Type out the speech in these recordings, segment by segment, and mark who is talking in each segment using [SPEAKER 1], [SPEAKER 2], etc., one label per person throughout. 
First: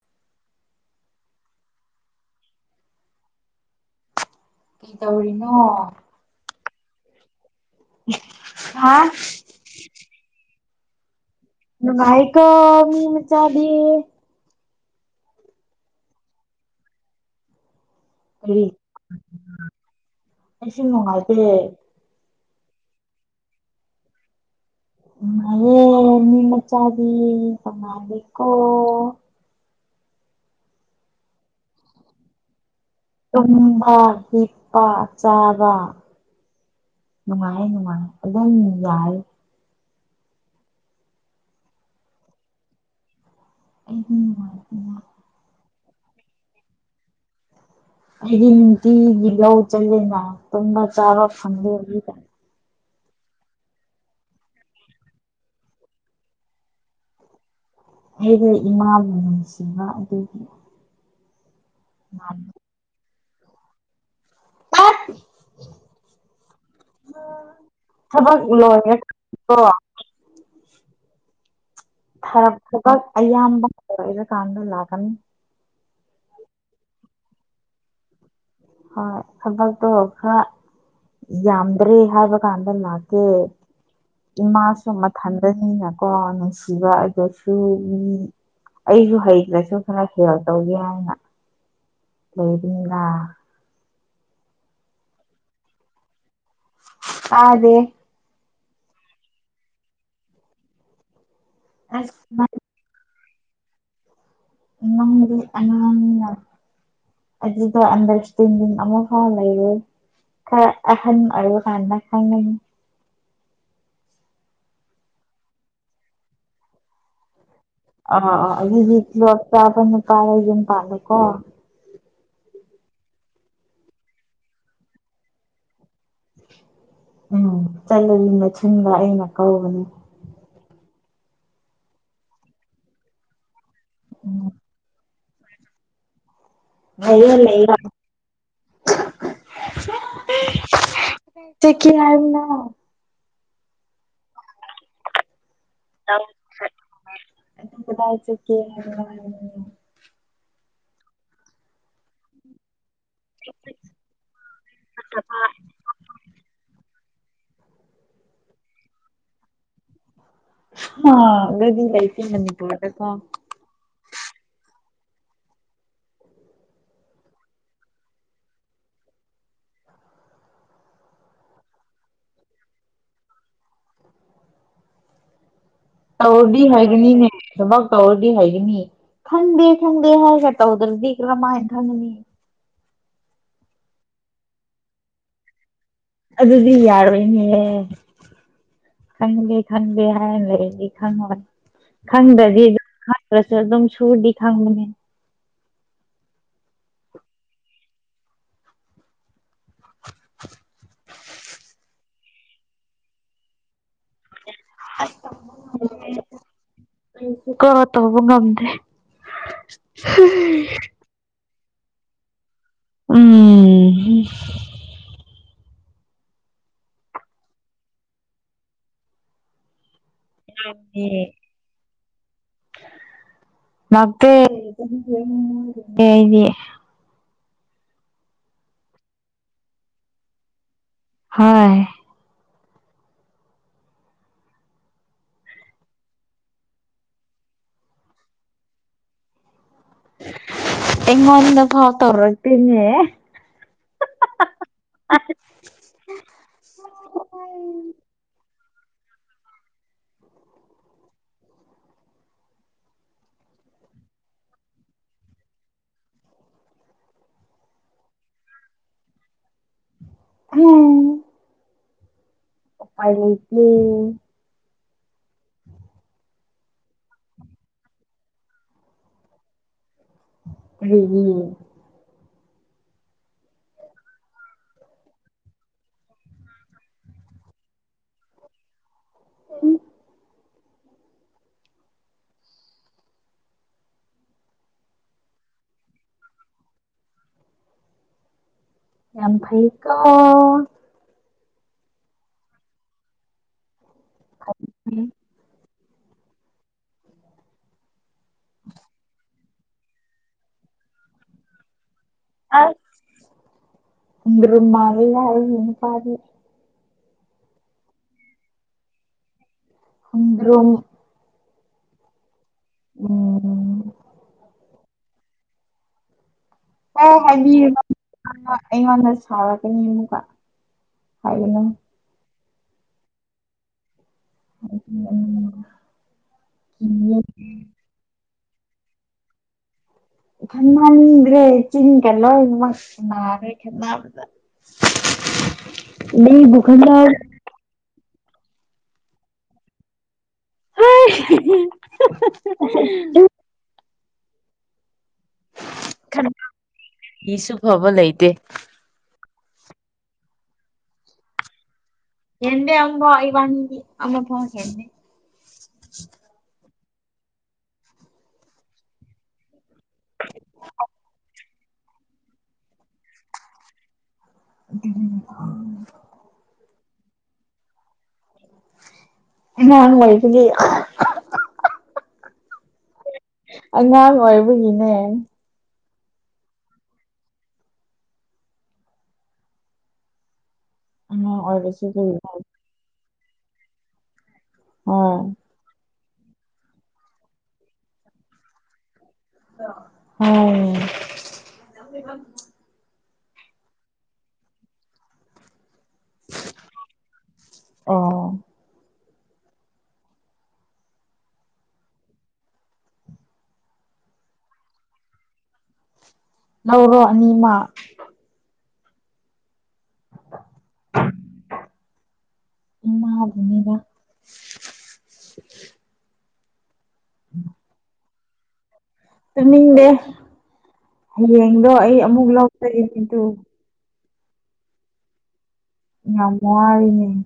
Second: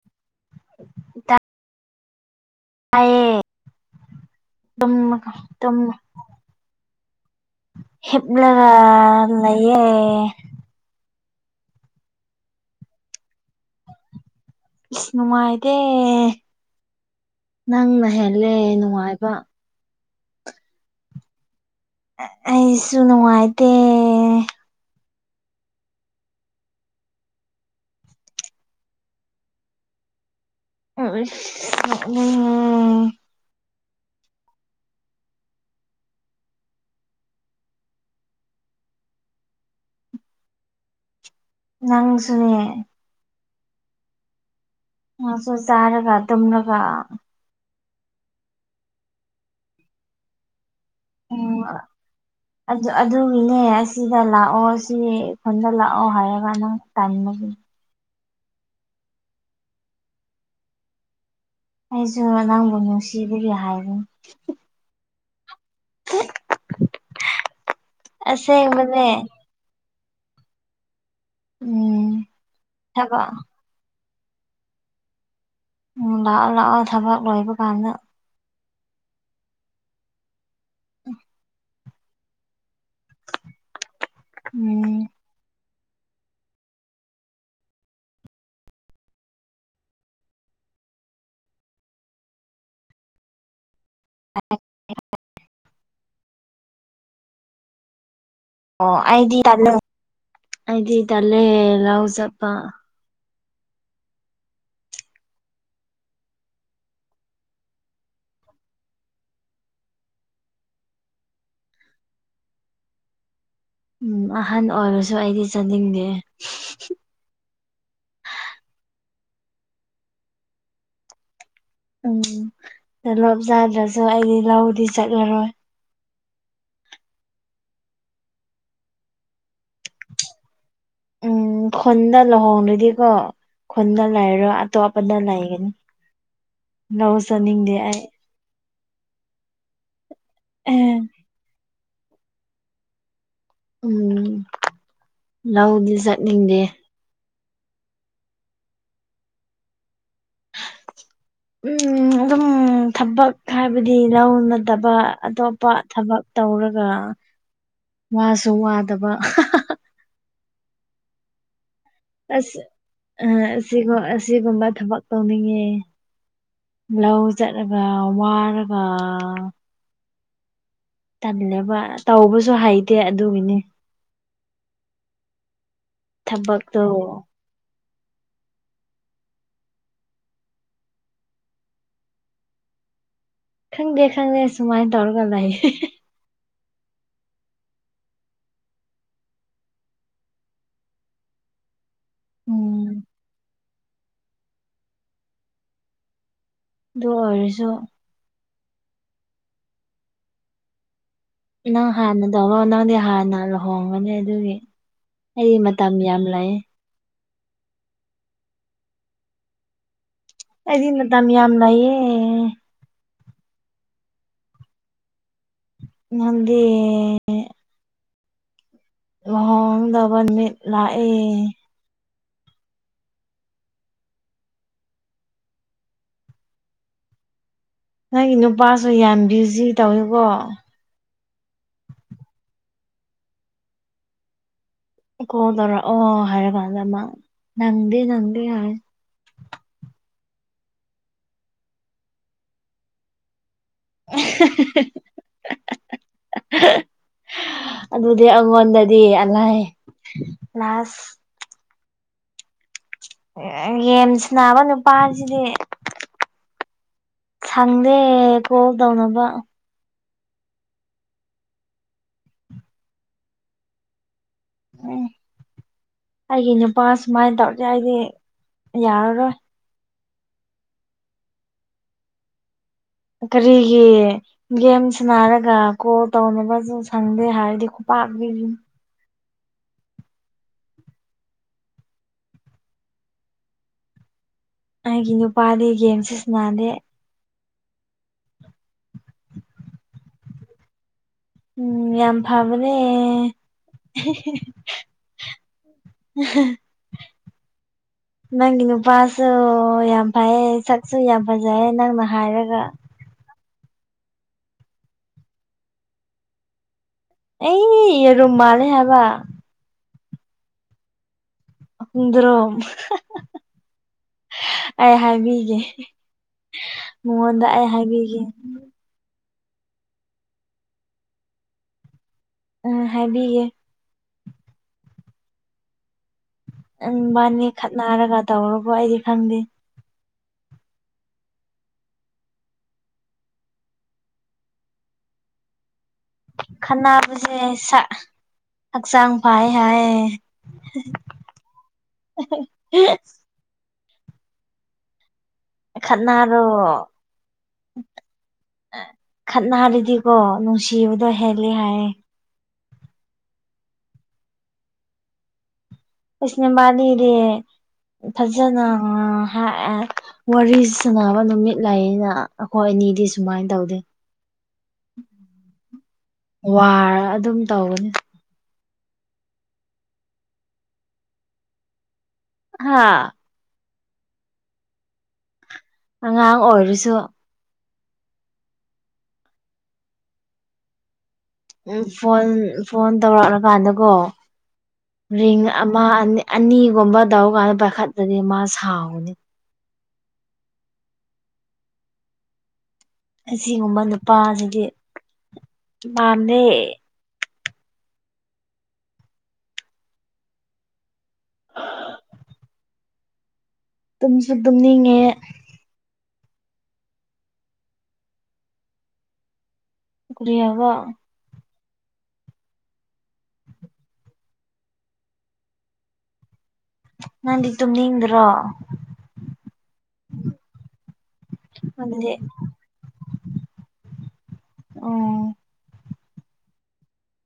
[SPEAKER 1] [unintelligible] ꯇꯥꯌꯦ
[SPEAKER 2] ꯀꯩ ꯇꯧꯔꯤꯅꯣ
[SPEAKER 1] [unintelligible] ꯍꯤꯞꯂꯒ
[SPEAKER 2] ꯍꯥ
[SPEAKER 1] ꯂꯌꯦ
[SPEAKER 2] ꯅꯨꯡꯉꯥꯏꯀꯣ ꯃꯤ ꯃꯆꯥꯗꯤ
[SPEAKER 1] ꯏꯁ ꯅꯨꯡꯉꯥꯏꯇꯦ ꯅꯪꯅ ꯍꯦꯜꯂꯦ
[SPEAKER 2] ꯀꯔꯤ
[SPEAKER 1] ꯅꯨꯡꯉꯥꯏꯕ
[SPEAKER 2] ꯑꯩꯁꯨ ꯅꯨꯡꯉꯥꯏꯇꯦ
[SPEAKER 1] ꯑꯩꯁꯨ ꯅꯨꯡꯉꯥꯏꯇꯦ
[SPEAKER 2] ꯅꯨꯡꯉꯥꯏꯌꯦ ꯃꯤ ꯃꯆꯥꯗꯤ ꯅꯨꯡꯉꯥꯏꯔꯦꯀꯣ
[SPEAKER 1] ꯑꯣꯏ ꯏꯁ ꯅꯣꯛꯅꯤꯡ
[SPEAKER 2] ꯇꯨꯝꯕꯥ ꯍꯤꯞꯄꯥ ꯆꯥꯕꯥ ꯅꯨꯡꯉꯥꯏ ꯅꯨꯡꯉꯥꯏ ꯑꯗꯨꯝ ꯌꯥꯏ
[SPEAKER 1] ꯅꯪꯁꯨꯅꯦ
[SPEAKER 2] ꯑꯩꯗꯤ ꯅꯨꯡꯉꯥꯏ ꯔꯛꯅꯤꯅꯥ
[SPEAKER 1] [unintelligible] ꯆꯥꯔꯒ ꯇꯨꯝꯔꯒ
[SPEAKER 2] ꯑꯩꯗꯤ ꯅꯨꯇꯤꯒꯤ ꯂꯎ ꯆꯜꯂꯦꯅ ꯇꯨꯝꯕ ꯆꯥꯕ
[SPEAKER 1] ꯎꯝ
[SPEAKER 2] ꯐꯪꯗꯦ ꯍꯧꯖꯤꯛꯀꯥꯟ
[SPEAKER 1] ꯑꯗꯨꯒꯤꯅꯦ ꯑꯁꯤꯗ ꯂꯥꯛꯑꯣ ꯁꯤ ꯁꯣꯝꯗ ꯂꯥꯛꯑꯣ ꯍꯥꯏꯔꯒ ꯅꯪ ꯇꯟꯕꯒꯤ
[SPEAKER 2] ꯑꯩꯗꯨ ꯏꯃꯥꯕꯨ ꯅꯨꯡꯁꯤꯡꯕ ꯑꯗꯨꯒꯤ
[SPEAKER 1] ꯑꯩꯁꯨ ꯅꯪꯕꯨ ꯅꯨꯡꯁꯤꯕꯒꯤ ꯍꯥꯏꯕꯅꯤ
[SPEAKER 2] ꯇꯠ ꯊꯕꯛ ꯂꯣꯏꯔꯦ
[SPEAKER 1] ꯑꯁꯦꯡꯕꯅꯦ
[SPEAKER 2] ꯑꯣ
[SPEAKER 1] ꯎꯝ
[SPEAKER 2] ꯊꯕꯛ ꯑꯌꯥꯝꯕ ꯂꯣꯏꯔꯀꯥꯟꯗ ꯂꯥꯛꯀꯅꯤ
[SPEAKER 1] ꯎꯪ ꯂꯥꯛꯑꯣ ꯂꯥꯛꯑꯣ ꯊꯕꯛ ꯂꯣꯏꯕ ꯀꯥꯟꯗ
[SPEAKER 2] ꯍꯣꯏ ꯊꯕꯛꯇꯣ ꯈꯔ ꯌꯥꯝꯗ꯭ꯔꯦ ꯍꯥꯏꯕ ꯀꯥꯟꯗ ꯂꯥꯛꯀꯦ ꯏꯃꯥꯁꯨ
[SPEAKER 1] ꯎꯝ
[SPEAKER 2] ꯃꯊꯟꯗꯅꯤꯅꯀꯣ ꯅꯨꯡꯁꯤꯕ ꯑꯗꯨꯁꯨ ꯃꯤ ꯑꯩꯁꯨ ꯍꯩꯇ꯭ꯔꯁꯨ ꯈꯔ ꯁꯤꯌꯔ ꯇꯧꯒꯦ ꯍꯥꯏꯅ ꯂꯩꯕꯤꯡꯂꯥ
[SPEAKER 1] [unintelligible]
[SPEAKER 2] ꯇꯥꯗꯦ
[SPEAKER 1] ꯑꯣ ꯑꯩꯗꯤ ꯇꯜꯂꯦ ꯑꯩꯗꯤ ꯇꯜꯂꯦ ꯂꯧ
[SPEAKER 2] ꯑꯁ ꯅꯪ
[SPEAKER 1] ꯆꯠꯄ
[SPEAKER 2] ꯅꯪꯗꯤ ꯑꯉꯥꯡꯅꯤꯅꯥ ꯑꯗꯨꯒ ꯑꯟꯗ꯭ꯔꯁꯇꯦꯟꯗꯤꯡ ꯑꯃ ꯐꯥꯎ ꯂꯩꯔꯣꯢ ꯈꯔ ꯑꯍꯟ ꯑꯣꯢꯕ ꯀꯥꯟꯗ ꯈꯪꯉꯅꯤ
[SPEAKER 1] ꯎꯝ ꯑꯍꯟ ꯑꯣꯏꯔꯁꯨ ꯑꯩꯗꯤ ꯆꯠꯅꯤꯡꯗꯦ
[SPEAKER 2] ꯑ ꯑꯗꯨꯗꯤ ꯇꯣꯂꯣꯞ ꯆꯥꯕ ꯅꯨꯄꯥꯗ ꯌꯨꯝ ꯄꯥꯜꯂꯨꯀꯣ
[SPEAKER 1] ꯎꯝ ꯇꯣꯂꯣꯞ ꯆꯥꯗ꯭ꯔꯁꯨ ꯑꯩꯗꯤ ꯂꯧꯗꯤ ꯆꯠꯂꯔꯣꯏ
[SPEAKER 2] ꯎꯝ ꯆꯠꯂꯗꯤ ꯃꯊꯨꯟꯗ ꯑꯩꯅ ꯀꯧꯒꯅꯤ
[SPEAKER 1] ꯎꯝ ꯈꯨꯟꯗ ꯂꯨꯍꯣꯡꯂꯗꯤꯀꯣ ꯈꯨꯟꯗ
[SPEAKER 2] ꯎꯝ
[SPEAKER 1] ꯂꯩꯔꯣꯢ ꯑꯇꯣꯞꯄꯗ ꯂꯩꯒꯅꯤ ꯂꯧ
[SPEAKER 2] ꯂꯩꯔꯣ ꯂꯩꯌꯣ
[SPEAKER 1] ꯆꯠꯅꯤꯡꯗꯦ ꯑꯩ
[SPEAKER 2] ꯆꯠꯀꯦ ꯍꯥꯏꯌꯨꯅ
[SPEAKER 1] ꯎꯝ ꯂꯧꯗꯤ
[SPEAKER 2] ꯂꯧ
[SPEAKER 1] ꯆꯠꯅꯤꯡꯗꯦ
[SPEAKER 2] ꯆꯠꯅꯤꯡꯉꯦ ꯑꯗꯨ ꯀꯗꯥꯢ ꯆꯠꯀꯦ ꯍꯥꯢꯕꯅꯣ ꯍꯥꯢꯕꯅꯤ
[SPEAKER 1] ꯎꯝ ꯑꯗꯨꯝ ꯊꯕꯛ ꯍꯥꯏꯕꯗꯤ ꯂꯧꯅꯠꯇꯕ ꯑꯇꯣꯞꯄ ꯊꯕꯛ ꯇꯧꯔꯒ ꯋꯥꯁꯨ ꯋꯥꯗꯕ
[SPEAKER 2] ꯍꯥ ꯒꯔꯤ ꯂꯩ
[SPEAKER 1] ꯑꯁ ꯑ ꯑꯁꯤ ꯑꯁꯤꯒꯨꯝꯕ ꯊꯕꯛ ꯇꯧꯅꯤꯡꯉꯦ ꯂꯧ ꯆꯠꯂꯒ ꯋꯥꯔꯒ ꯇꯜꯂꯦꯕ ꯇꯧꯕꯁꯨ ꯍꯩꯇꯦ ꯑꯗꯨꯒꯤꯅꯤ
[SPEAKER 2] ꯇꯧꯔꯗꯤ
[SPEAKER 1] ꯊꯕꯛꯇꯣ
[SPEAKER 2] ꯍꯥꯏꯒꯅꯤꯅꯦ ꯊꯕꯛ ꯇꯧꯔꯗꯤ ꯍꯩꯒꯅꯤ ꯈꯪꯗꯦ ꯈꯪꯗꯦ ꯍꯥꯏꯔꯒ ꯇꯧꯗ꯭ꯔꯗꯤ ꯀꯔꯝꯃꯥꯏꯅ ꯈꯪꯒꯅꯤ
[SPEAKER 1] ꯈꯪꯗꯦ ꯈꯪꯗꯦ ꯁꯨꯃꯥꯏꯅ ꯇꯧꯔꯒ ꯂꯩꯌꯦ
[SPEAKER 2] ꯑꯗꯨꯗꯤ ꯌꯥꯔꯣꯏꯅꯦ ꯈꯪꯗꯦ ꯈꯪꯗꯦ ꯍꯥꯏꯔ ꯂꯩꯔꯗꯤ ꯈꯪꯉꯣꯏ ꯈꯪꯗ꯭ꯔꯗꯤ ꯗꯨꯝ
[SPEAKER 1] ꯎꯝ
[SPEAKER 2] ꯈꯪꯗ꯭ꯔꯁꯨ ꯑꯗꯨꯝ ꯁꯨꯔꯗꯤ ꯈꯪꯕꯅꯦ
[SPEAKER 1] ꯑꯗꯨ ꯑꯣꯏꯔꯁꯨ
[SPEAKER 2] [unintelligible]
[SPEAKER 1] ꯅꯪ ꯍꯥꯟꯅ ꯇꯧꯔꯣ ꯅꯪꯗꯤ ꯍꯥꯟꯅ ꯂꯨꯍꯣꯡꯒꯅꯤ ꯑꯗꯨꯒꯤ ꯑꯩ ꯃꯇꯝ ꯌꯥꯝ ꯂꯩ
[SPEAKER 2] ꯑꯩꯁꯨꯀꯣ ꯇꯧꯕ ꯉꯝꯗꯦ
[SPEAKER 1] ꯑꯩꯗꯤ ꯃꯇꯥꯝ ꯌꯥꯝ ꯂꯩꯌꯦ
[SPEAKER 2] ꯎꯝ
[SPEAKER 1] ꯉꯝꯗꯦ ꯂꯨꯍꯣꯡꯗꯕ ꯃꯤꯠ ꯂꯥꯛꯑꯦ
[SPEAKER 2] ꯑꯦ ꯂꯥꯛꯇꯦ [inaudible] ꯗꯤ
[SPEAKER 1] ꯅꯪꯒꯤ ꯅꯨꯄꯥꯁꯨ ꯌꯥꯝ ꯕꯤꯖꯤ ꯇꯧꯏꯀꯣ
[SPEAKER 2] ꯍꯣꯏ
[SPEAKER 1] ꯀꯣ ꯇꯧꯔꯥ ꯑꯣ ꯍꯥꯏꯔꯛꯀꯟꯗ ꯃ ꯅꯪꯗꯦ ꯅꯪꯗꯦ ꯍꯥꯏꯔ
[SPEAKER 2] ꯑꯦꯉꯣꯟꯗ ꯐꯥꯎ ꯇꯧꯛꯇꯦꯅꯦ
[SPEAKER 1] [inaudible] ꯑꯗꯨꯗꯤ ꯑꯩꯉꯣꯟꯗꯗꯤ ꯑꯂꯥꯏ ꯂꯥꯁ ꯌꯦꯟꯁꯅꯕ ꯅꯨꯄꯥꯁꯤꯗꯤ ꯁꯪꯗꯦ ꯀꯣꯜ ꯇꯧꯅꯕ
[SPEAKER 2] ꯎꯝ ꯑꯨꯄꯥꯏ ꯂꯩꯇꯦ
[SPEAKER 1] ꯎꯝ ꯑꯩꯒꯤ ꯅꯨꯄꯥ ꯁꯨꯃꯥꯏꯅ ꯇꯧꯔꯗꯤ ꯑꯩꯗꯤ ꯌꯥꯔꯔꯣꯏ
[SPEAKER 2] [unintelligible]
[SPEAKER 1] ꯀꯔꯤꯒꯤ ꯒꯦꯝ ꯁꯟꯅꯔꯒ ꯀꯣ ꯇꯧꯅꯕꯁꯨ ꯁꯪꯗꯦ ꯍꯥꯏꯔꯗꯤ ꯈꯨꯄꯥꯛꯅꯤ
[SPEAKER 2] ꯎꯝ
[SPEAKER 1] ꯑꯩꯒꯤ ꯅꯨꯄꯥꯗꯤ ꯒꯦꯝ ꯁꯤꯁꯅꯥꯗꯦ
[SPEAKER 2] ꯌꯥꯝ ꯐꯩꯀꯣ
[SPEAKER 1] ꯎꯝ ꯌꯥꯝ ꯐꯕꯅꯦ ꯅꯪꯒꯤ ꯅꯨꯄꯥꯁꯨ ꯌꯥꯝ ꯐꯩꯌꯦ ꯁꯛꯁꯨ ꯌꯥꯝ ꯐꯖꯩꯌꯦ ꯅꯪꯅ ꯍꯥꯏꯔꯒ
[SPEAKER 2] ꯃꯥ [inaudible] ꯌꯥ ꯍꯥꯏ [unintelligible]
[SPEAKER 1] ꯑꯦꯌꯦꯔꯨꯝ ꯃꯥꯂꯦ ꯍꯥꯏꯕ
[SPEAKER 2] ꯈꯣꯡꯗꯔꯣꯝ
[SPEAKER 1] ꯏꯗ꯭ꯔꯣꯝ
[SPEAKER 2] ꯎꯝ
[SPEAKER 1] ꯑꯩ ꯍꯥꯏꯕꯤꯒꯦ
[SPEAKER 2] ꯑꯦ
[SPEAKER 1] ꯃꯉꯣꯟꯗ ꯑꯩ ꯍꯥꯏꯕꯤꯒꯦ
[SPEAKER 2] ꯍꯥꯏꯕꯤꯔꯨꯅꯨ ꯑꯩꯉꯣꯟꯗ ꯁꯥꯥꯎꯔꯛꯀꯅꯤ ꯑꯃꯨꯀ ꯍꯥꯏꯒꯅꯨ
[SPEAKER 1] ꯎꯝ ꯍꯥꯏꯕꯤꯌꯦ
[SPEAKER 2] ꯍ [inaudible] ꯎꯝ
[SPEAKER 1] ꯅꯪꯕꯅꯤ ꯈꯠꯅꯔꯒ ꯇꯧꯔꯕꯣ ꯑꯩꯗꯤ ꯈꯪꯗꯦ
[SPEAKER 2] ꯈꯟꯅꯗ꯭ꯔꯦ ꯆꯤꯡꯒ ꯂꯣꯏꯅꯃꯛ ꯅꯥꯈ꯭ꯔꯦ ꯈꯟꯕꯗ [inaudible] ꯈꯠꯅꯕ
[SPEAKER 1] ꯈꯥꯟꯕꯁꯦ ꯁꯥ ꯍꯛꯆꯥꯡ ꯐꯥꯏ ꯍꯥꯏ [inaudible] ꯈꯥꯠꯅꯔꯣ
[SPEAKER 2] ꯈꯟꯕꯒꯤꯁꯨ ꯐꯕ ꯂꯩꯇꯦ
[SPEAKER 1] ꯈꯠꯅꯔꯗꯤꯀꯣ ꯅꯨꯡꯁꯤꯕꯗꯣ ꯍꯦꯂꯦ ꯍꯥꯏꯌꯦ
[SPEAKER 2] ꯍꯦꯟꯗꯦ ꯏꯕꯥꯟꯅꯤꯗꯤ ꯑꯃꯐꯥꯎ ꯍꯦꯟꯗꯦ
[SPEAKER 1] ꯑꯁ ꯅꯕꯟꯅꯤꯗꯤ ꯐꯖꯅ ꯑꯥ ꯋꯥꯔꯤ ꯁꯥꯟꯅꯕ ꯅꯨꯃꯤꯠ ꯂꯩꯌꯦꯅ ꯑꯩꯈꯣꯏ ꯑꯅꯤꯗꯤ ꯁꯨꯃꯥꯏꯅ ꯇꯧꯗꯦ
[SPEAKER 2] [unintelligible]
[SPEAKER 1] ꯋꯥꯔ ꯑꯗꯨꯝ ꯇꯧꯒꯅꯤ
[SPEAKER 2] ꯉꯥꯡ ꯑꯣꯏꯕꯗꯤ
[SPEAKER 1] ꯍꯥꯥ
[SPEAKER 2] ꯑꯉꯥꯡ ꯑꯣꯏꯕꯒꯤꯅꯦ
[SPEAKER 1] ꯑꯉꯥꯡ ꯑꯣꯏꯔꯁꯨ
[SPEAKER 2] ꯑꯉꯥꯡ
[SPEAKER 1] ꯎꯝ
[SPEAKER 2] ꯑꯣꯏꯕꯁꯤꯗꯤ
[SPEAKER 1] ꯐꯣꯟ
[SPEAKER 2] ꯍꯣꯏ
[SPEAKER 1] ꯐꯣꯟ ꯇꯧꯔꯛꯂꯀꯥꯟꯗꯀꯣ ꯔꯤꯡ ꯑꯃ ꯑꯅꯤ ꯑꯅꯤꯒꯨꯝꯕ ꯇꯧꯀꯥꯟꯗ ꯄꯥꯏꯈꯠꯇꯗꯤ ꯃꯥ ꯁꯥꯎꯒꯅꯤ
[SPEAKER 2] ꯑꯣ [inaudible]
[SPEAKER 1] ꯑꯁꯤꯒꯨꯝꯕ ꯅꯨꯄꯥꯁꯤꯗꯤ ꯄꯥꯝꯗꯦ
[SPEAKER 2] ꯑꯣ
[SPEAKER 1] ꯇꯨꯝꯁꯨ ꯇꯨꯝꯅꯤꯡꯉꯦ
[SPEAKER 2] ꯂꯧꯔꯣ ꯑꯅꯤꯃꯛ
[SPEAKER 1] ꯀꯔꯤ ꯍꯥꯏꯕ
[SPEAKER 2] ꯏꯃ ꯅꯤꯕ [inaudible]
[SPEAKER 1] ꯅꯪꯗꯤ ꯇꯨꯝꯅꯤꯡꯗ꯭ꯔꯣ
[SPEAKER 2] ꯆꯅꯤꯡꯗꯦ ꯍꯌꯦꯡꯗꯣ ꯑꯩ ꯑꯃꯨꯛ ꯂꯧ [unintelligible]
[SPEAKER 1] ꯑꯣ
[SPEAKER 2] ꯌꯥꯝ ꯋꯥꯔꯤꯔꯤꯅꯦ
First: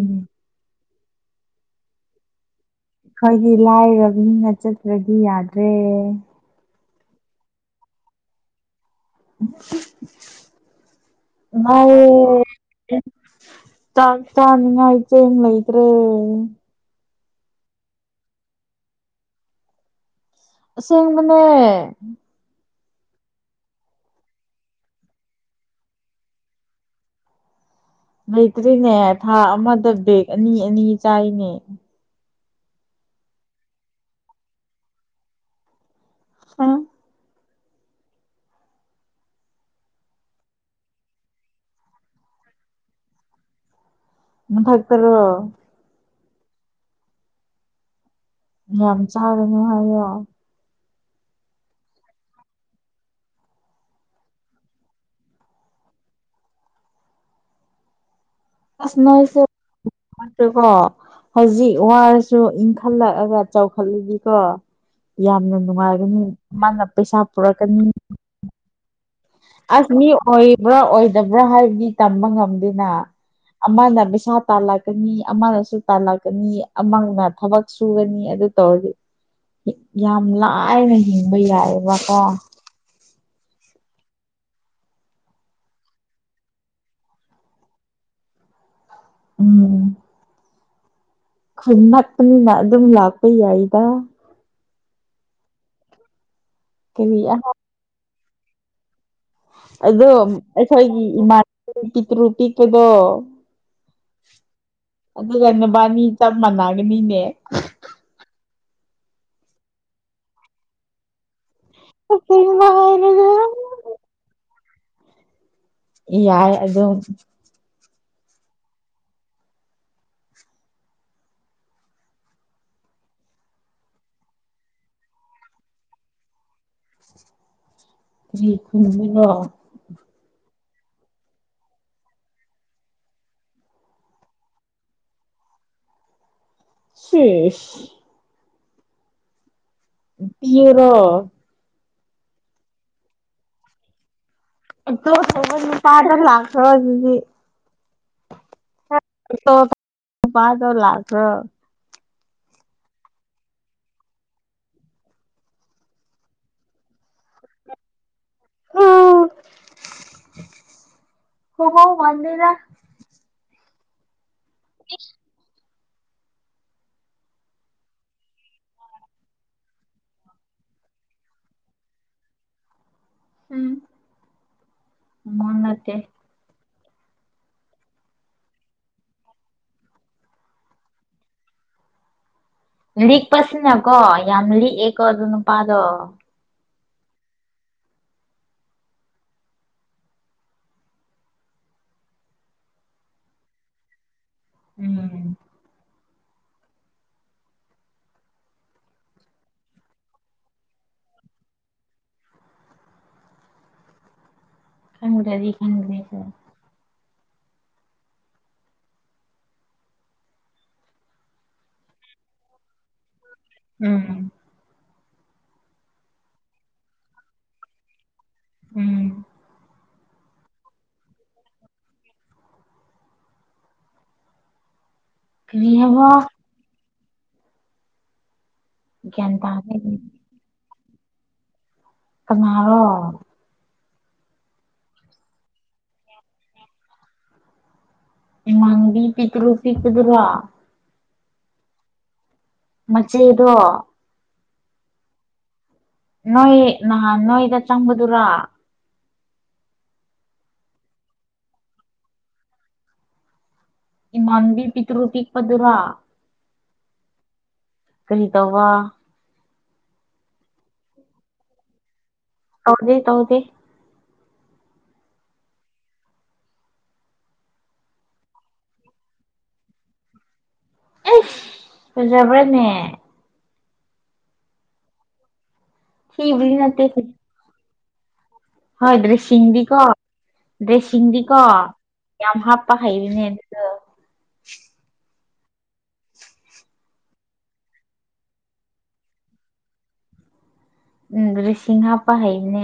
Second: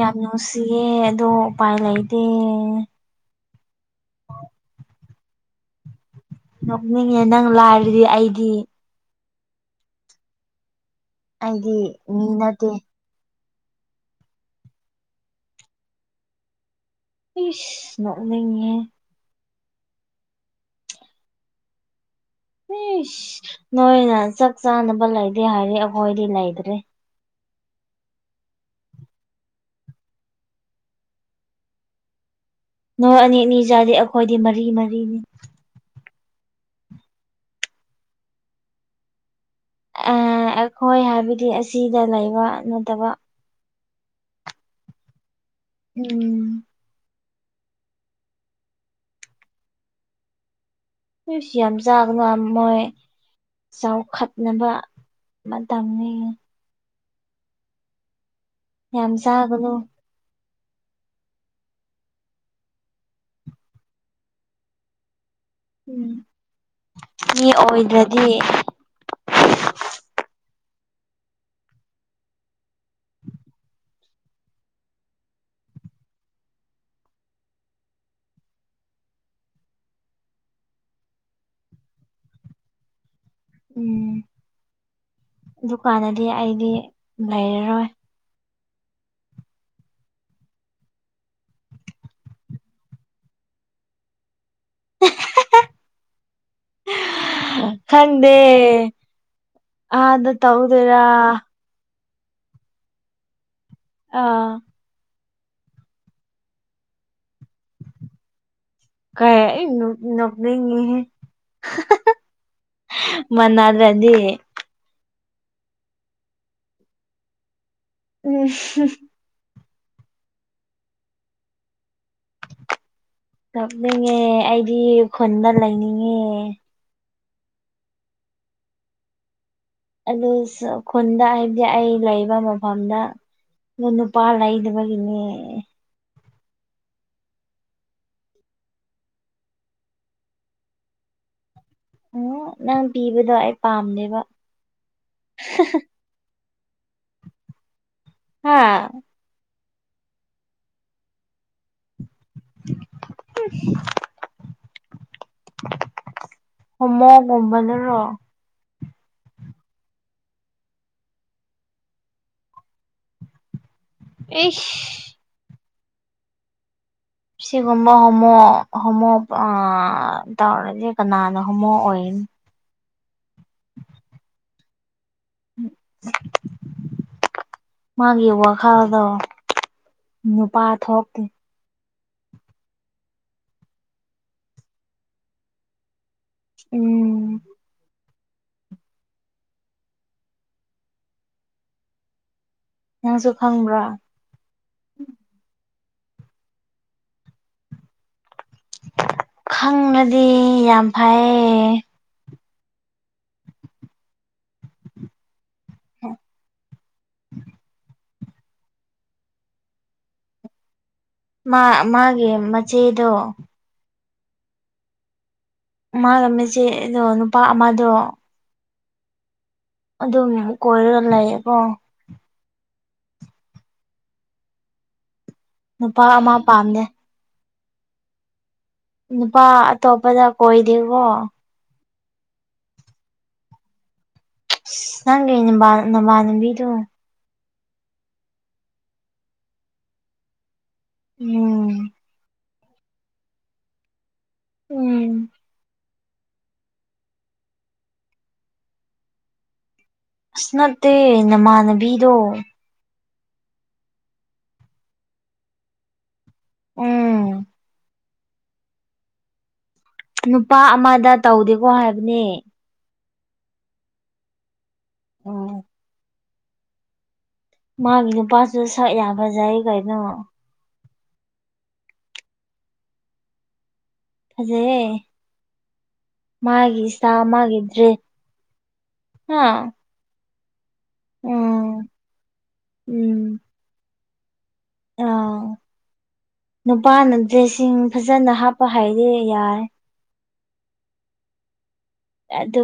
[SPEAKER 1] ꯌꯥꯝ ꯅꯨꯡꯁꯤꯌꯦ ꯑꯗꯣ ꯎꯄꯥꯏ ꯂꯩꯇꯦ
[SPEAKER 2] ꯑꯩꯈꯣꯏꯗꯤ ꯂꯥꯏꯔꯕꯅꯤꯅ ꯆꯠꯇꯔꯗꯤ ꯌꯥꯗ꯭ꯔꯦ
[SPEAKER 1] ꯅꯣꯛꯅꯤꯡꯉꯦ ꯅꯪ ꯂꯥꯏꯔꯔꯗꯤ ꯑꯩꯗꯤ
[SPEAKER 2] ꯑ
[SPEAKER 1] ꯑꯩꯗꯤ
[SPEAKER 2] [unintelligible]
[SPEAKER 1] ꯃꯤ ꯅꯠꯇꯦ
[SPEAKER 2] ꯆꯥꯛ ꯆꯅꯤꯡꯉꯥꯏ ꯆꯦꯡ ꯂꯩꯇ꯭ꯔꯦ
[SPEAKER 1] ꯏꯤꯁ ꯅꯣꯛꯅꯤꯡꯉꯦꯍꯦ
[SPEAKER 2] ꯑꯁꯦꯡꯕꯅꯦ
[SPEAKER 1] ꯏꯁ ꯅꯣꯏꯅ ꯆꯥꯛ ꯆꯥꯅꯕ ꯂꯩꯗꯦ ꯍꯥꯏꯗꯤ ꯑꯩꯈꯣꯏꯗꯤ ꯂꯩꯇ꯭ꯔꯦ
[SPEAKER 2] ꯂꯩꯇ꯭ꯔꯤꯅꯦ ꯊꯥ ꯑꯃꯗ ꯕꯦꯒ ꯑꯅꯤ ꯑꯅꯤ ꯆꯥꯏꯅꯦ
[SPEAKER 1] ꯅꯣꯏ ꯑꯅꯤ ꯑꯅꯤ ꯆꯥꯗꯤ ꯑꯩꯈꯣꯏꯗꯤ ꯃꯔꯤ ꯃꯔꯤꯅꯤ
[SPEAKER 2] ꯍ
[SPEAKER 1] ꯑꯩꯈꯣꯏ ꯍꯥꯏꯕꯗꯤ ꯑꯁꯤꯗ ꯂꯩꯕ ꯅꯠꯇꯕ
[SPEAKER 2] ꯃꯊꯛꯇꯔꯣ
[SPEAKER 1] ꯎꯝ
[SPEAKER 2] ꯌꯥꯝ ꯆꯥꯔꯅꯨ ꯍꯥꯏꯌꯣ
[SPEAKER 1] ꯏꯁ ꯌꯥꯝ ꯆꯥꯔꯒ ꯃꯣꯏ ꯆꯥꯎꯈꯠꯅꯕ ꯃꯇꯝꯅꯦ
[SPEAKER 2] ꯑꯁ
[SPEAKER 1] ꯌꯥꯝ
[SPEAKER 2] ꯅꯣꯏꯁꯨ
[SPEAKER 1] ꯆꯥꯒꯅꯨ
[SPEAKER 2] ꯑꯗꯣꯀꯣ ꯍꯧꯖꯤꯛ ꯋꯥꯔꯁꯨ ꯏꯪꯈꯠꯂꯛꯑꯒ ꯆꯥꯎꯈꯠꯂꯤꯗꯤꯀꯣ ꯌꯥꯝꯅ
[SPEAKER 1] ꯎꯝ
[SPEAKER 2] ꯅꯨꯡꯉꯥꯏꯒꯅꯤ ꯃꯥꯅ ꯄꯩꯁꯥ
[SPEAKER 1] ꯃꯤ
[SPEAKER 2] ꯄꯨꯔꯛꯀꯅꯤ
[SPEAKER 1] ꯑꯣꯏꯗ꯭ꯔꯗꯤ
[SPEAKER 2] ꯑꯁ ꯃꯤ ꯑꯣꯏꯕ꯭ꯔꯥ ꯑꯣꯏꯗꯕ꯭ꯔꯥ ꯍꯥꯏꯕꯗꯤ ꯇꯝꯕ ꯉꯝꯗꯦꯅ ꯑꯃꯅ ꯄꯩꯁꯥ ꯇꯥꯜꯂꯛꯀꯅꯤ ꯑꯃꯅꯁꯨ ꯇꯥꯜꯂꯛꯀꯅꯤ ꯑꯃꯅ ꯊꯕꯛ ꯁꯨꯒꯅꯤ ꯑꯗꯨ ꯇꯧꯔꯗꯤ ꯌꯥꯝ ꯂꯥꯏꯅ ꯍꯤꯡꯕ ꯌꯥꯏꯑꯕꯀꯣ
[SPEAKER 1] ꯎꯝ ꯗꯨꯀꯥꯟꯗꯗꯤ ꯑꯩꯗꯤ ꯂꯩꯔꯔꯣꯏ
[SPEAKER 2] ꯎꯝ ꯈꯨꯟ ꯅꯛꯄꯅꯤꯅ ꯑꯗꯨꯝ ꯂꯥꯛꯄ ꯌꯥꯏꯗ ꯀꯔꯤ
[SPEAKER 1] ꯈꯡꯗꯦ
[SPEAKER 2] ꯑꯗꯣ ꯑꯩꯈꯣꯏꯒꯤ ꯏꯃꯥꯟ ꯄꯤꯛꯇ꯭ꯔꯨ ꯄꯤꯛꯄꯗꯣ
[SPEAKER 1] ꯑꯥ
[SPEAKER 2] ꯑꯗꯨꯒ ꯅꯨꯕꯥꯅꯤ ꯆꯞ ꯃꯥꯟꯅꯒꯅꯤꯅꯦ
[SPEAKER 1] ꯀꯥꯏ ꯑꯩ ꯅꯣꯛ ꯅꯣꯛꯅꯤꯡꯉꯦꯍꯦ
[SPEAKER 2] [unintelligible]
[SPEAKER 1] ꯃꯥꯟꯅꯔꯗꯤ
[SPEAKER 2] ꯌꯥꯏ ꯑꯗꯨ
[SPEAKER 1] ꯎꯝ ꯇꯞꯅꯤꯡꯉꯦ ꯑꯩꯗꯤ ꯈꯨꯟꯅ ꯂꯩꯅꯤꯡꯉꯦ
[SPEAKER 2] ꯀꯔꯤ ꯈꯨꯟꯕꯔꯣ
[SPEAKER 1] ꯑꯗꯨ ꯈꯨꯟꯗ ꯍꯥꯏꯕꯗꯤ ꯑꯩ ꯂꯩꯕ ꯃꯐꯝꯗ ꯃꯅ ꯄꯥꯜ ꯑꯩꯗꯕꯒꯤꯅꯦ
[SPEAKER 2] ꯁꯤꯦꯁ ꯄꯤꯔꯣ
[SPEAKER 1] ꯎ ꯅꯪ ꯄꯤꯕꯗꯣ ꯑꯩ ꯄꯥꯝꯅꯦꯕ
[SPEAKER 2] ꯇꯣ ꯇꯥꯖꯔ ꯂꯥꯛꯁ ꯑꯗꯨꯗꯤ
[SPEAKER 1] ꯍꯥ
[SPEAKER 2] ꯄꯥꯥꯗꯧ ꯂꯥꯛꯀ
[SPEAKER 1] [inaudible] ꯍꯃ ꯃꯣꯕꯥꯏꯜ ꯔꯣ
[SPEAKER 2] ꯎꯝ ꯍꯃꯧ ꯃꯗꯗ
[SPEAKER 1] ꯑꯩ
[SPEAKER 2] [inaudible]
[SPEAKER 1] ꯁꯤꯒꯨꯝꯕ ꯍꯣꯃꯣ ꯍꯣꯃꯣ ꯇꯧꯔꯗꯤ ꯀꯅꯥꯅ ꯍꯣꯃꯣ ꯑꯣꯏꯅꯤꯣ
[SPEAKER 2] ꯎꯝ ꯃꯟꯅꯠꯇꯦ
[SPEAKER 1] ꯃꯥꯒꯤ ꯋꯥꯈꯜꯗꯣ ꯅꯨꯄꯥ ꯊꯣꯛꯇꯦ
[SPEAKER 2] ꯂꯤꯛꯄꯁꯤꯅꯀꯣ ꯌꯥꯝ ꯂꯤꯛꯑꯦꯀꯣ ꯑꯗꯨꯣ ꯅꯨꯄꯥꯗꯣ
[SPEAKER 1] ꯎꯝ ꯅꯪꯁꯨ ꯈꯪꯕ꯭ꯔꯥ
[SPEAKER 2] ꯎꯝ
[SPEAKER 1] ꯈꯪꯅꯗꯤ ꯌꯥꯝ ꯐꯩꯌꯦ
[SPEAKER 2] ꯈꯪꯔꯗꯤ
[SPEAKER 1] ꯍ ꯃꯥ ꯃꯥꯒꯤ ꯃꯆꯦꯗꯣ
[SPEAKER 2] ꯎꯝ
[SPEAKER 1] ꯃꯥꯂꯝꯝꯃꯤꯁꯦ ꯑꯗꯣ ꯅꯨꯄꯥ ꯑꯃꯗꯣ
[SPEAKER 2] ꯎꯝ
[SPEAKER 1] ꯑꯗꯨꯝ ꯀꯣꯏꯔꯒ ꯂꯩꯌꯦꯀꯣ
[SPEAKER 2] ꯀꯔꯤ
[SPEAKER 1] ꯅꯨꯄꯥ
[SPEAKER 2] ꯍꯥꯏꯕ
[SPEAKER 1] ꯑꯃ ꯄꯥꯝꯅꯦ
[SPEAKER 2] ꯒ꯭ꯌꯥꯟ
[SPEAKER 1] ꯅꯨꯄꯥ
[SPEAKER 2] ꯇꯥꯗꯦ
[SPEAKER 1] ꯑꯇꯣꯞꯄꯗ ꯀꯣꯏꯗꯦꯀꯣ
[SPEAKER 2] ꯀꯅꯥꯔꯣ
[SPEAKER 1] ꯅꯪꯦꯅꯤ ꯅꯝꯕꯅꯝꯕꯗꯨ
[SPEAKER 2] ꯏꯃꯥꯟꯅꯕꯤ ꯄꯤꯛꯇꯔꯨ ꯄꯤꯛꯄꯗꯨꯔꯣ
[SPEAKER 1] ꯎꯝ
[SPEAKER 2] ꯃꯆꯦꯗꯣ
[SPEAKER 1] ꯎꯝ
[SPEAKER 2] ꯅꯣꯏ ꯅꯍꯥꯟ ꯅꯣꯏꯗ ꯆꯪꯕꯗꯨꯔꯥ
[SPEAKER 1] ꯑꯁ ꯅꯠꯇꯦ ꯅꯃꯥꯟꯅꯕꯤꯗꯣ
[SPEAKER 2] ꯏꯃꯟꯅꯥꯕꯤ ꯄꯤꯇꯔꯨ ꯄꯤꯛ ꯄꯗꯨꯔꯥ
[SPEAKER 1] ꯎꯝ
[SPEAKER 2] ꯀꯩ ꯇꯧꯕꯧꯕ
[SPEAKER 1] ꯅꯨꯄꯥ ꯑꯃꯗ ꯇꯧꯗꯦꯀꯣ ꯍꯥꯏꯕꯅꯦ
[SPEAKER 2] ꯍꯧꯗꯤ ꯇꯧꯗꯤ
[SPEAKER 1] ꯎꯝ ꯃꯥꯕꯤꯅ ꯄꯆ ꯁ ꯌꯥꯕꯖꯥꯌꯦꯒꯩꯅꯣ
[SPEAKER 2] ꯑꯦ ꯍꯖꯕ꯭ꯔꯅꯦ
[SPEAKER 1] ꯐꯖꯩꯌꯦ
[SPEAKER 2] ꯊꯤꯕꯗꯤ
[SPEAKER 1] ꯃꯥꯒꯤ
[SPEAKER 2] ꯅꯠꯇꯦ
[SPEAKER 1] ꯏꯁꯇꯥꯏꯜ ꯃꯥꯒꯤ ꯗ꯭ꯔꯦꯁ
[SPEAKER 2] ꯍꯣꯏ
[SPEAKER 1] ꯍꯥ
[SPEAKER 2] ꯗ꯭ꯔꯦꯁꯤꯡꯗꯤꯀꯣ ꯗ꯭ꯔꯦꯁꯤꯡꯗꯤꯀꯣ
[SPEAKER 1] ꯎꯝ
[SPEAKER 2] ꯌꯥꯝ ꯍꯥꯞꯄ ꯍꯩꯕꯅꯦ
[SPEAKER 1] ꯎꯝ
[SPEAKER 2] ꯑꯗꯨ
[SPEAKER 1] ꯑꯥ ꯅꯨꯄꯥꯅ ꯗ꯭ꯔꯦꯁꯁꯤꯡ ꯐꯖꯅ ꯍꯥꯞꯄ ꯍꯩꯔꯦ ꯌꯥꯔꯦ
[SPEAKER 2] ꯎꯝ ꯗꯔ꯭ꯦꯁꯁꯤꯡ ꯍꯥꯄ
[SPEAKER 1] ꯑꯗꯨ
[SPEAKER 2] ꯍꯩꯕꯅꯦ